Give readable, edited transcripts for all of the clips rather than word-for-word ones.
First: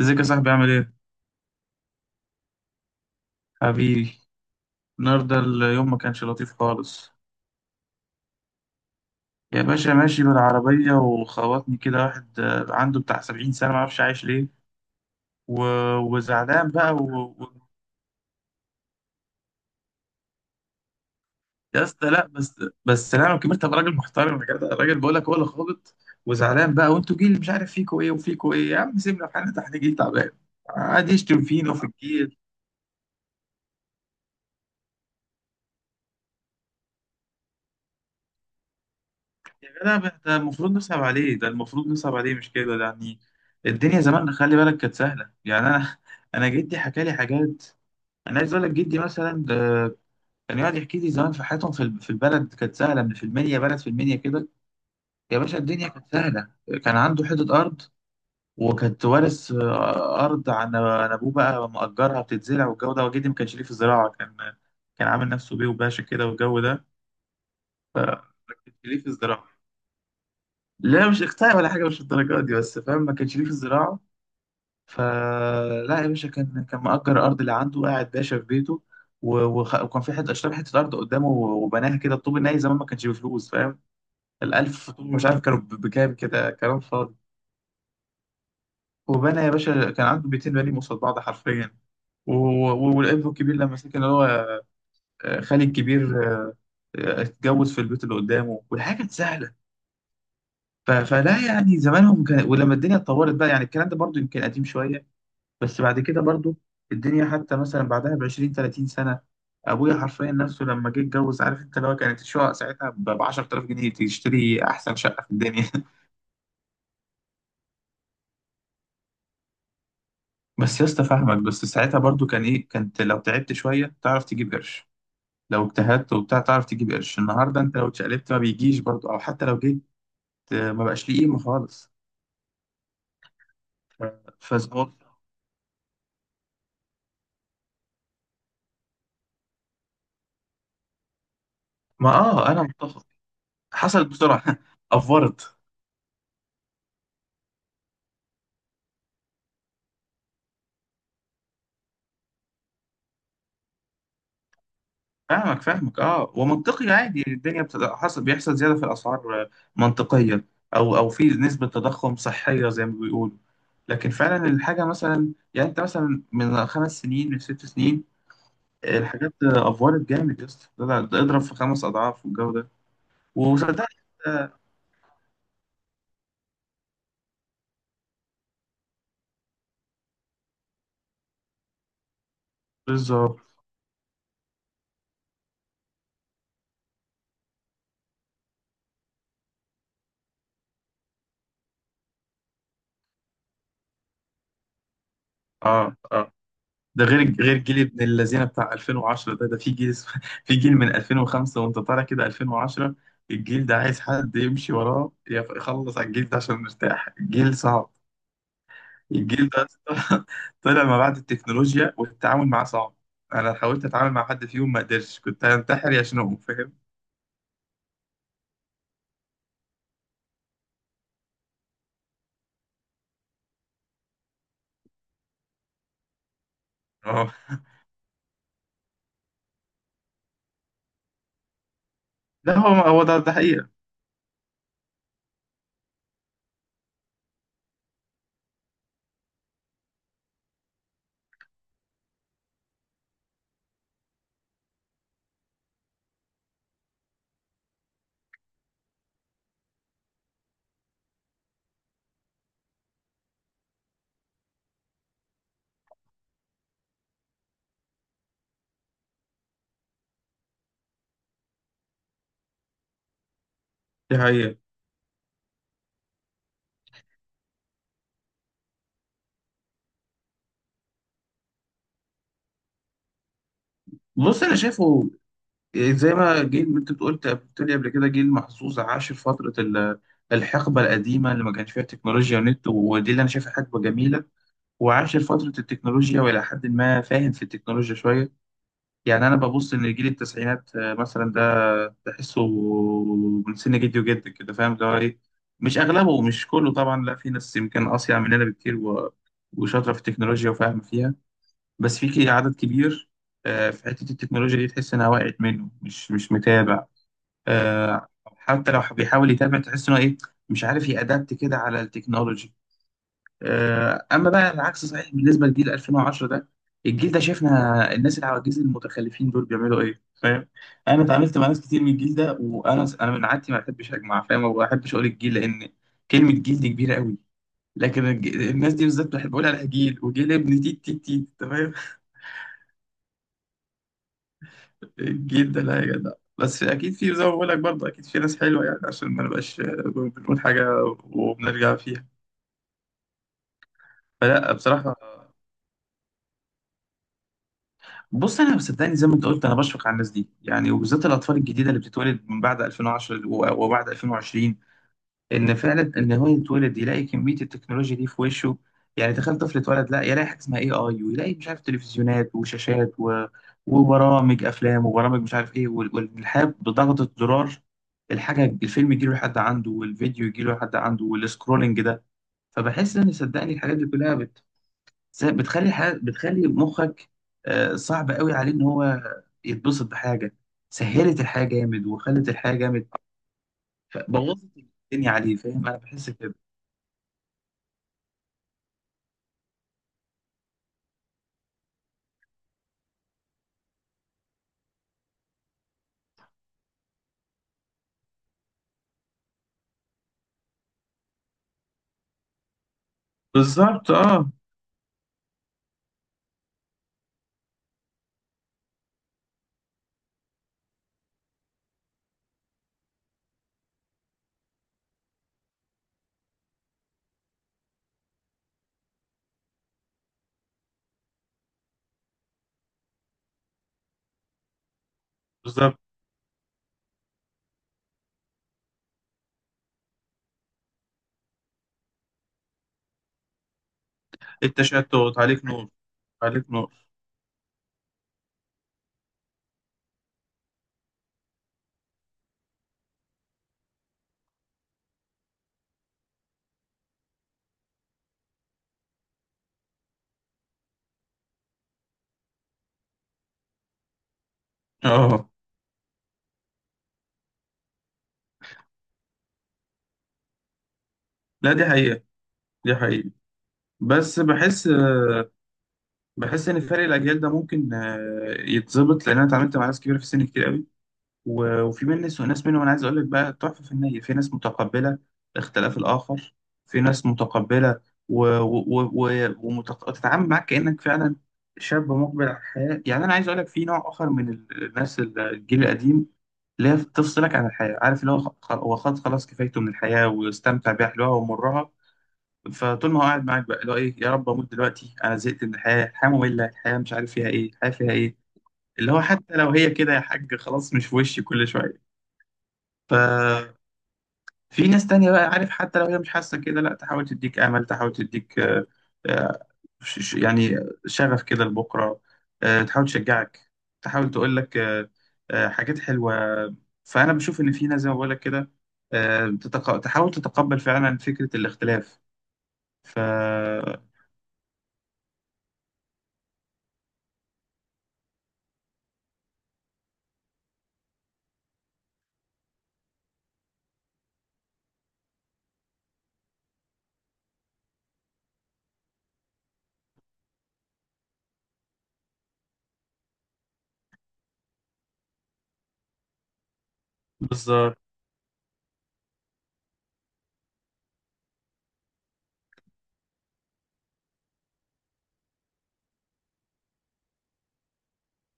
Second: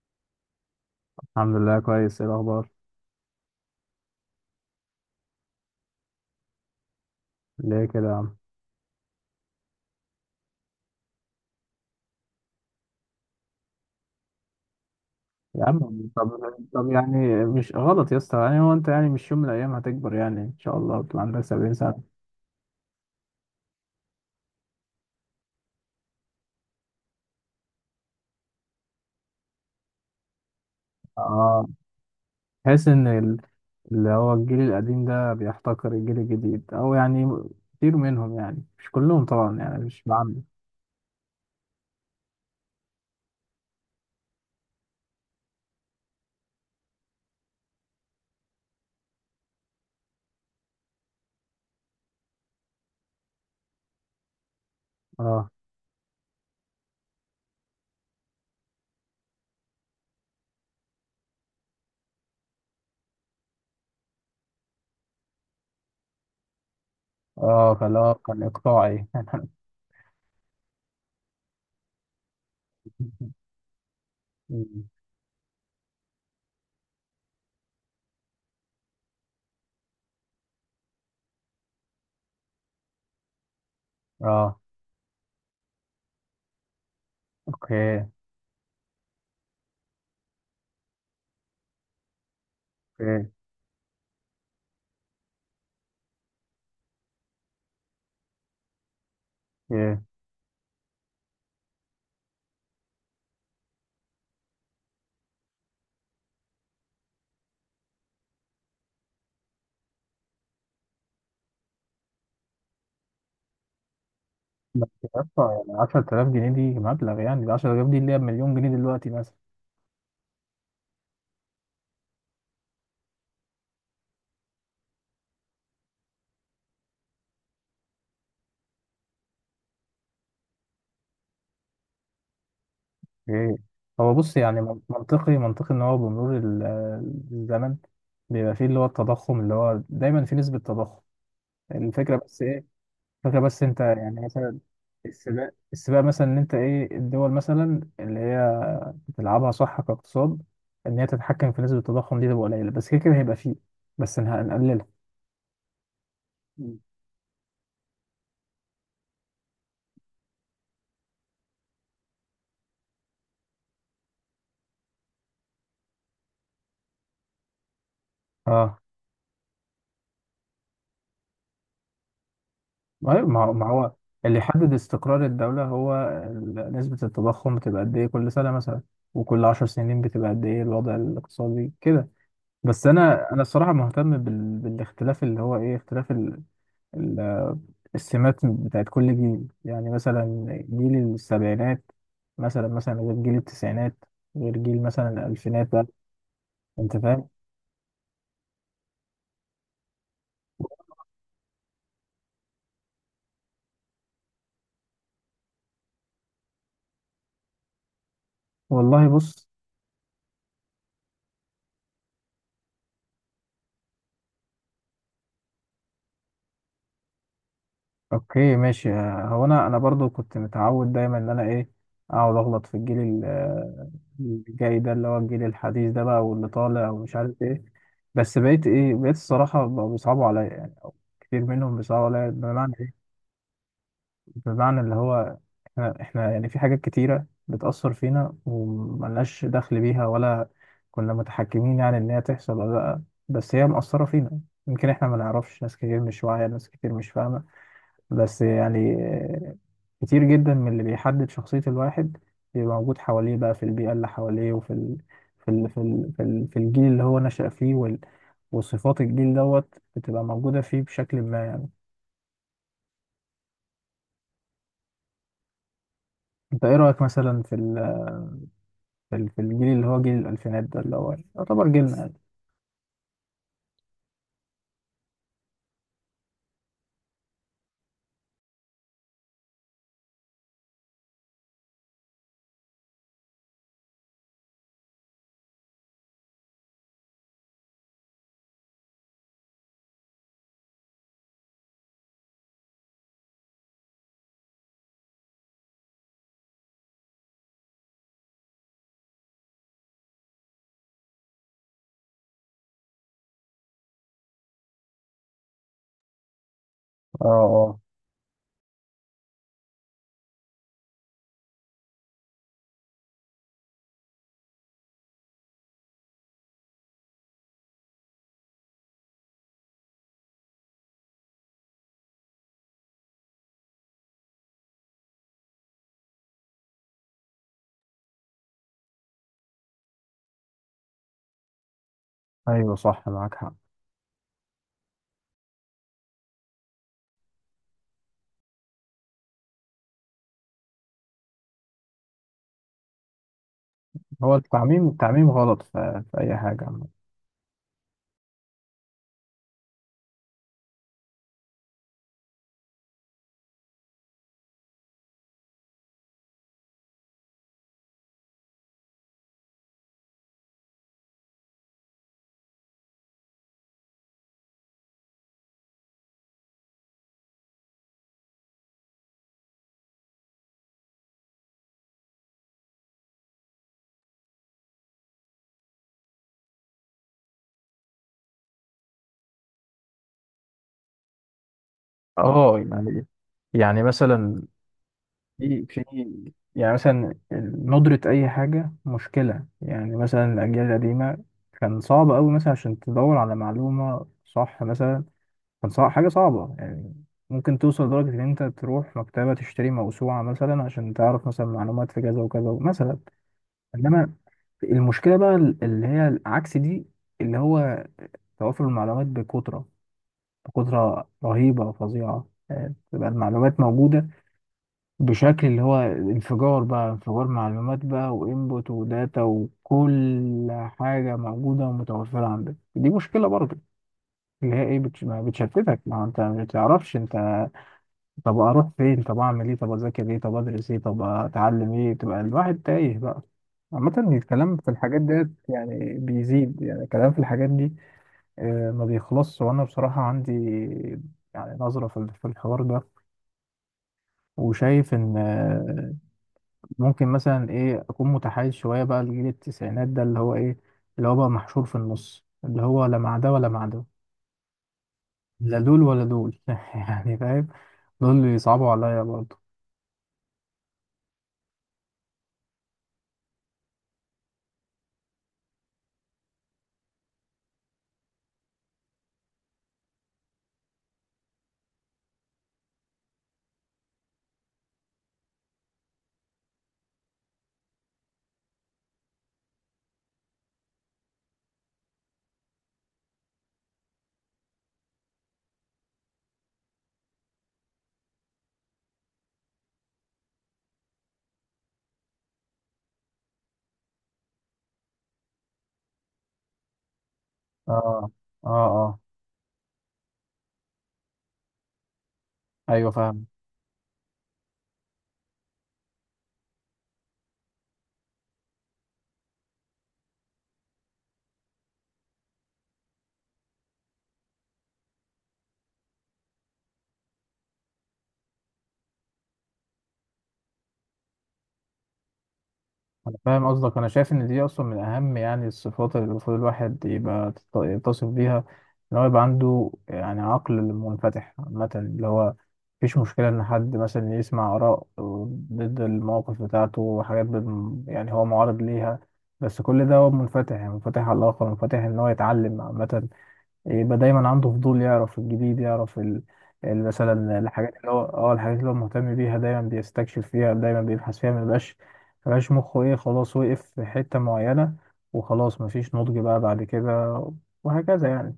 ازيك يا صاحبي عامل ايه؟ الحمد لله، كويس. ايه الاخبار؟ حبيبي، النهارده اليوم ما كانش لطيف خالص. ليه كده يا عم؟ يا باشا ماشي بالعربية وخبطني كده واحد عنده بتاع سبعين سنة، ما اعرفش عايش ليه. و... يا عم طب وزعلان طب بقى يعني مش غلط يا اسطى. يعني هو انت، يعني مش يوم من الايام هتكبر؟ يعني ان شاء الله تبقى عندك 70 يا اسطى سنه. لا بس. لا انا كبرت ابقى راجل محترم يا جدع، الراجل بقول لك هو اللي خابط. وزعلان بقى، وانتوا جيل مش عارف فيكوا ايه وفيكوا ايه. يا عم سيبنا في حالنا، ده احنا جيل تعبان قاعد يشتم اه. فينا وفي الجيل. تحس ان اللي هو الجيل القديم ده بيحتقر الجيل الجديد، او يعني كتير منهم، يعني مش كلهم طبعا، يعني لا، مش ده بعمم. المفروض نصعب عليه، ده المفروض نصعب عليه، مش كده؟ ده يعني الدنيا زمان خلي بالك كانت سهلة. يعني أنا جدي حكى لي حاجات. أنا عايز أقول لك جدي مثلا ده كان يقعد يحكي لي زمان في حياتهم، في البلد كانت سهلة، من في المنيا، بلد في المنيا كده. يا اه، باشا الدنيا كانت سهلة، كان عنده حتة أرض، وكانت وارث أرض عن أبوه بقى، مأجرها بتتزرع والجو ده. وجدي ما كانش ليه في الزراعة، كان كان عامل نفسه بيه وباشا كده والجو ده. اه، فاللي هو كان ما كانش ليه اقطاعي. في الزراعة، لا مش اقتنع ولا حاجه، مش الدرجات دي، بس فاهم، ما كانش ليه في الزراعه. مم. فلا يا باشا، كان كان مأجر أرض اللي عنده، قاعد باشا في بيته. وكان في حته، اشترى حته ارض قدامه وبناها كده، الطوب الناي زمان ما كانش بفلوس، فاهم؟ اه. الالف طوب مش عارف كانوا بكام كده، كلام فاضي. اوكي، وبنى يا باشا، كان عنده بيتين بني قصاد بعض حرفيا. و- والابن اوكي، الكبير لما سكن، اللي هو خالي الكبير، اتجوز في البيت اللي قدامه، والحاجه كانت سهله. اوكي. فلا يعني زمانهم كان، ولما الدنيا اتطورت بقى، يعني الكلام ده برضو يمكن قديم شويه، بس بعد كده برضو الدنيا حتى مثلا بعدها ب 20 30 سنة، أبويا حرفيا نفسه لما جه اتجوز، عارف أنت، لو كانت الشقة ساعتها ب 10000 جنيه تشتري بس أحسن يا شقة في اسطى، الدنيا يعني 10000 جنيه دي مبلغ، يعني ال 10000 جنيه اللي هي بمليون جنيه دلوقتي. بس يا اسطى فاهمك، بس ساعتها برضو كان إيه، كانت لو تعبت شوية تعرف تجيب قرش، لو اجتهدت وبتاع تعرف تجيب قرش. النهاردة أنت لو اتشقلبت ما بيجيش برضو، أو حتى لو جيت ما بقاش ليه قيمة خالص. ايه؟ ف- هو بص، يعني فز منطقي، منطقي ان هو بمرور الزمن بيبقى فيه اللي هو التضخم، اللي هو دايما في نسبة تضخم. ما الفكرة بس أنا ايه، متفق، الفكرة بس انت حصلت يعني بسرعة مثلا السباق، أفورت. السباق مثلا ان انت ايه الدول مثلا اللي هي بتلعبها صح كاقتصاد، ان هي تتحكم في نسبة التضخم دي، تبقى قليلة. بس كده كده هيبقى فيه. بس هنقللها. فاهمك فاهمك، اه مم. ومنطقي عادي الدنيا حصل بيحصل زيادة في الأسعار، منطقية. أو أو في نسبة تضخم صحية زي ما بيقولوا، لكن فعلا الحاجة مثلا، يعني أنت مثلا من خمس سنين، من ست سنين، اه. الحاجات أفورت جامد يا اسطى، ده اضرب في خمس أضعاف والجو ده. أيوة، ما هو ما وصدقني هو اللي يحدد استقرار الدولة هو نسبة التضخم، بتبقى قد إيه كل سنة مثلا، وكل 10 سنين بتبقى قد إيه الوضع الاقتصادي كده. بس أنا بالظبط، أنا الصراحة مهتم بال... بالاختلاف. اللي هو إيه اختلاف ال... ال... السمات بتاعت كل جيل. يعني مثلا جيل السبعينات مثلا غير جيل التسعينات، غير جيل مثلا الألفينات بقى. اه اه. أنت ده فاهم. غير جيل ابن الذين بتاع 2010 ده، في جيل في جيل من 2005 وانت طالع كده 2010، الجيل ده عايز حد يمشي وراه يخلص على الجيل ده عشان نرتاح، الجيل صعب. والله بص. الجيل ده أصلاً طلع ما بعد التكنولوجيا، والتعامل معاه صعب. انا حاولت اتعامل مع حد فيهم ما قدرتش، كنت هنتحر يا شنو، فاهم؟ اوكي ماشي. هو انا برضو كنت متعود دايما ان انا ايه، اقعد اغلط في الجيل الجاي ده، اللي هو الجيل الحديث ده بقى، واللي طالع ومش عارف اه. ايه. بس بقيت ايه، بقيت الصراحه بقوا بيصعبوا عليا، يعني أو كتير منهم بيصعبوا عليا. ده هو بمعنى هو ايه؟ ده ده حقيقة، بمعنى اللي هو احنا يعني في حاجات كتيره بتاثر فينا، وملناش دخل بيها، ولا كنا متحكمين يعني ان هي تحصل ولا لا، بس هي مأثره فينا. يمكن احنا ما نعرفش. ناس كتير مش واعيه، ناس كتير مش فاهمه. بس يعني كتير جدا من اللي بيحدد شخصية الواحد بيبقى موجود حواليه بقى، في البيئة اللي حواليه، وفي ال... في ال... في ال... في ال... في الجيل اللي هو نشأ فيه، وال... وصفات الجيل دوت بتبقى موجودة فيه بشكل ما يعني. دي حقيقة. انت ايه رأيك مثلا في ال... في في الجيل اللي هو جيل الألفينات ده، اللي هو يعتبر جيلنا يعني. بص انا شايفه، زي ما انت قلت، قلت لي قبل كده، جيل محظوظ عاش في الحقبه القديمه اللي ما كانش فيها تكنولوجيا ونت، ودي اللي انا شايفها حقبه جميله، وعاش في فتره التكنولوجيا، والى حد ما فاهم في التكنولوجيا شويه. يعني انا ببص ان جيل التسعينات مثلا ده تحسه من سن جدي وجدك كده، فاهم اللي هو ايه، مش اغلبه، مش كله طبعا، لا في ناس يمكن اصيع مننا بكتير، وشاطره في التكنولوجيا وفاهمه فيها، بس في عدد كبير في حته التكنولوجيا دي تحس انها وقعت منه، مش مش متابع. اه، اه. آه، حتى لو بيحاول يتابع تحس انه ايه، مش عارف يأدبت كده على التكنولوجي. اما بقى العكس صحيح بالنسبه لجيل 2010 ده، الجيل ده شفنا الناس العواجيز المتخلفين دول بيعملوا ايه، فاهم. انا اتعاملت مع ناس كتير من الجيل ده، وانا من عادتي ما بحبش اجمع، فاهم، وما بحبش اقول الجيل، لان كلمه جيل دي كبيره قوي، لكن الناس دي بالذات بحب اقول عليها جيل وجيل ابن تيت تيت تيت، تمام ايوه صح، معاك حق. جدا، لا يا جدع. بس اكيد في، زي ما بقول لك برضه، اكيد في ناس حلوه، يعني عشان ما نبقاش بنقول حاجه وبنرجع فيها، هو فلا التعميم، بصراحه. التعميم غلط في أي حاجة عامة. بص انا صدقني زي ما انت قلت، انا بشفق على الناس دي يعني، وبالذات الاطفال الجديده اللي بتتولد من بعد 2010 وبعد 2020، ان فعلا ان هو يتولد يلاقي كميه التكنولوجيا دي في وشه. يعني تخيل طفل اتولد لا يلاقي حاجه اسمها اي اي، ويلاقي مش عارف تلفزيونات وشاشات وبرامج افلام وبرامج مش عارف ايه، والحياه بضغطه زرار، الحاجه الفيلم يجي له لحد عنده، والفيديو يجي له لحد عنده، والسكرولنج ده. فبحس ان صدقني الحاجات دي كلها بتخلي بتخلي مخك صعب قوي عليه ان هو يتبسط بحاجه، سهلت الحياه جامد وخلت الحياه اه، جامد، يعني مثلا بوظت الدنيا عليه، في فاهم، انا في بحس كده. يعني مثلا ندرة أي حاجة مشكلة. يعني مثلا الأجيال القديمة كان صعب أوي مثلا عشان تدور على معلومة صح مثلا. كان صعب، حاجة صعبة يعني. ممكن توصل لدرجة إن أنت تروح مكتبة تشتري موسوعة مثلا عشان تعرف مثلا معلومات في كذا وكذا مثلا. بالظبط، إنما اه المشكلة بقى اللي هي عكس دي، اللي هو توافر المعلومات بكثرة. بكثرة رهيبة وفظيعة، يعني تبقى المعلومات موجودة بشكل اللي هو انفجار بقى، انفجار معلومات بقى، وانبوت وداتا وكل حاجة موجودة ومتوفرة عندك. دي مشكلة برضه، اللي هي ايه، ما بالظبط، بتشتتك. ما هو انت ما بتعرفش انت، طب اروح فين، طب اعمل ايه، طب اذاكر ايه، طب ادرس ايه، طب اتعلم ايه. تبقى الواحد تايه بقى. عامة الكلام في التشتت، الحاجات ديت عليك نور، يعني عليك بيزيد، يعني نور. الكلام في الحاجات دي ما بيخلصش. وأنا بصراحة عندي يعني نظرة في الحوار ده، وشايف إن ممكن مثلا ايه اكون متحيز شويه بقى لجيل التسعينات ده، اللي هو ايه، اللي هو بقى محشور في النص، اللي هو لا مع ده ولا مع ده. اه لا دول ولا دول. يعني فاهم، دول اللي يصعبوا عليا برضه. لا دي حقيقة، دي حقيقة. بس بحس بحس ان فرق الاجيال ده ممكن يتظبط، لان انا اتعاملت مع ناس كبيره في السن كتير قوي، وفي مني وناس منهم، انا عايز اقول لك بقى تحفه فنيه، في ناس متقبله اختلاف الاخر، في ناس متقبله وتتعامل معاك كانك فعلا شاب مقبل على الحياه. يعني انا عايز اقول لك في نوع اخر من الناس الجيل القديم، اللي هي تفصلك عن الحياة، عارف، اللي هو هو خلاص، خلاص كفايته من الحياة واستمتع بيها حلوها ومرها، فطول ما هو قاعد معاك بقى اللي هو ايه، يا رب اموت دلوقتي، انا زهقت من الحياة، الحياة مملة، الحياة مش عارف فيها ايه، الحياة فيها اه، ايه. اه، اللي اه. هو حتى لو هي كده يا حاج خلاص، مش في وشي كل شوية. ايوه فاهم. ف في ناس تانية بقى، عارف، حتى لو هي مش حاسة كده، لا تحاول تديك أمل، تحاول تديك آه، يعني شغف كده لبكرة، تحاول تشجعك، تحاول تقول لك حاجات حلوة. فأنا بشوف إن في ناس زي ما بقول لك كده، تحاول تتقبل فعلا فكرة الاختلاف. ف أنا فاهم قصدك. أنا شايف إن دي أصلا من أهم يعني الصفات اللي المفروض الواحد يبقى يتصف بيها، إن هو يبقى عنده يعني عقل منفتح عامة، اللي هو مفيش مشكلة إن حد مثلا يسمع آراء ضد المواقف بتاعته، وحاجات يعني هو معارض ليها، بس كل ده هو منفتح. يعني منفتح على الآخر، منفتح إن هو يتعلم عامة، يبقى دايما عنده فضول، يعرف الجديد، يعرف ال... مثلا الحاجات بالظبط. اللي هو الحاجات اللي هو مهتم بيها دايما، بيستكشف فيها دايما، بيبحث فيها. ما يبقاش مخه ايه، خلاص وقف في حتة معينة، وخلاص مفيش نضج بقى بعد كده، وهكذا يعني.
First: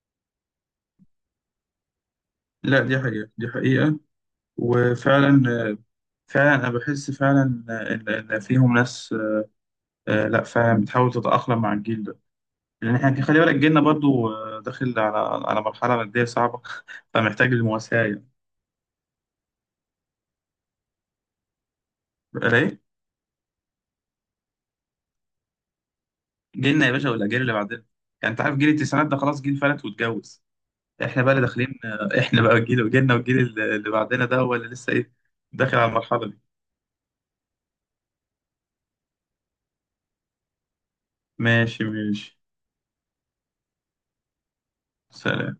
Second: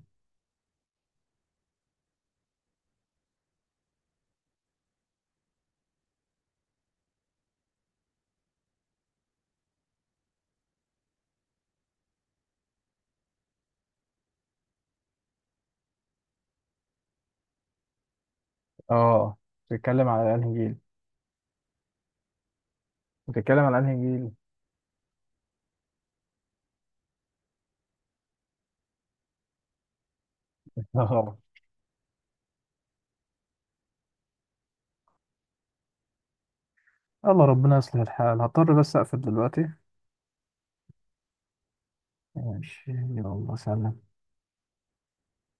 لا دي حقيقة، دي حقيقة. وفعلا فعلا أنا بحس فعلا إن فيهم ناس، لا فعلا بتحاول تتأقلم مع الجيل ده، لان احنا خلي بالك جيلنا برضو داخل على مرحله ماديه صعبه فمحتاج المواساه يعني. اه. بتتكلم على انهي جيل؟ بقى ايه؟ بتتكلم على انهي جيل؟ جيلنا يا باشا والاجيال اللي بعدنا. يعني انت عارف جيل التسعينات ده خلاص جيل فلت واتجوز، احنا بقى اه. اللي داخلين احنا بقى جيل جيلنا والجيل اللي بعدنا ده هو اللي لسه ايه، داخل على المرحله دي. الله ربنا يصلح الحال. هضطر بس اقفل دلوقتي. ماشي ماشي، ماشي يلا، سلام. سلام.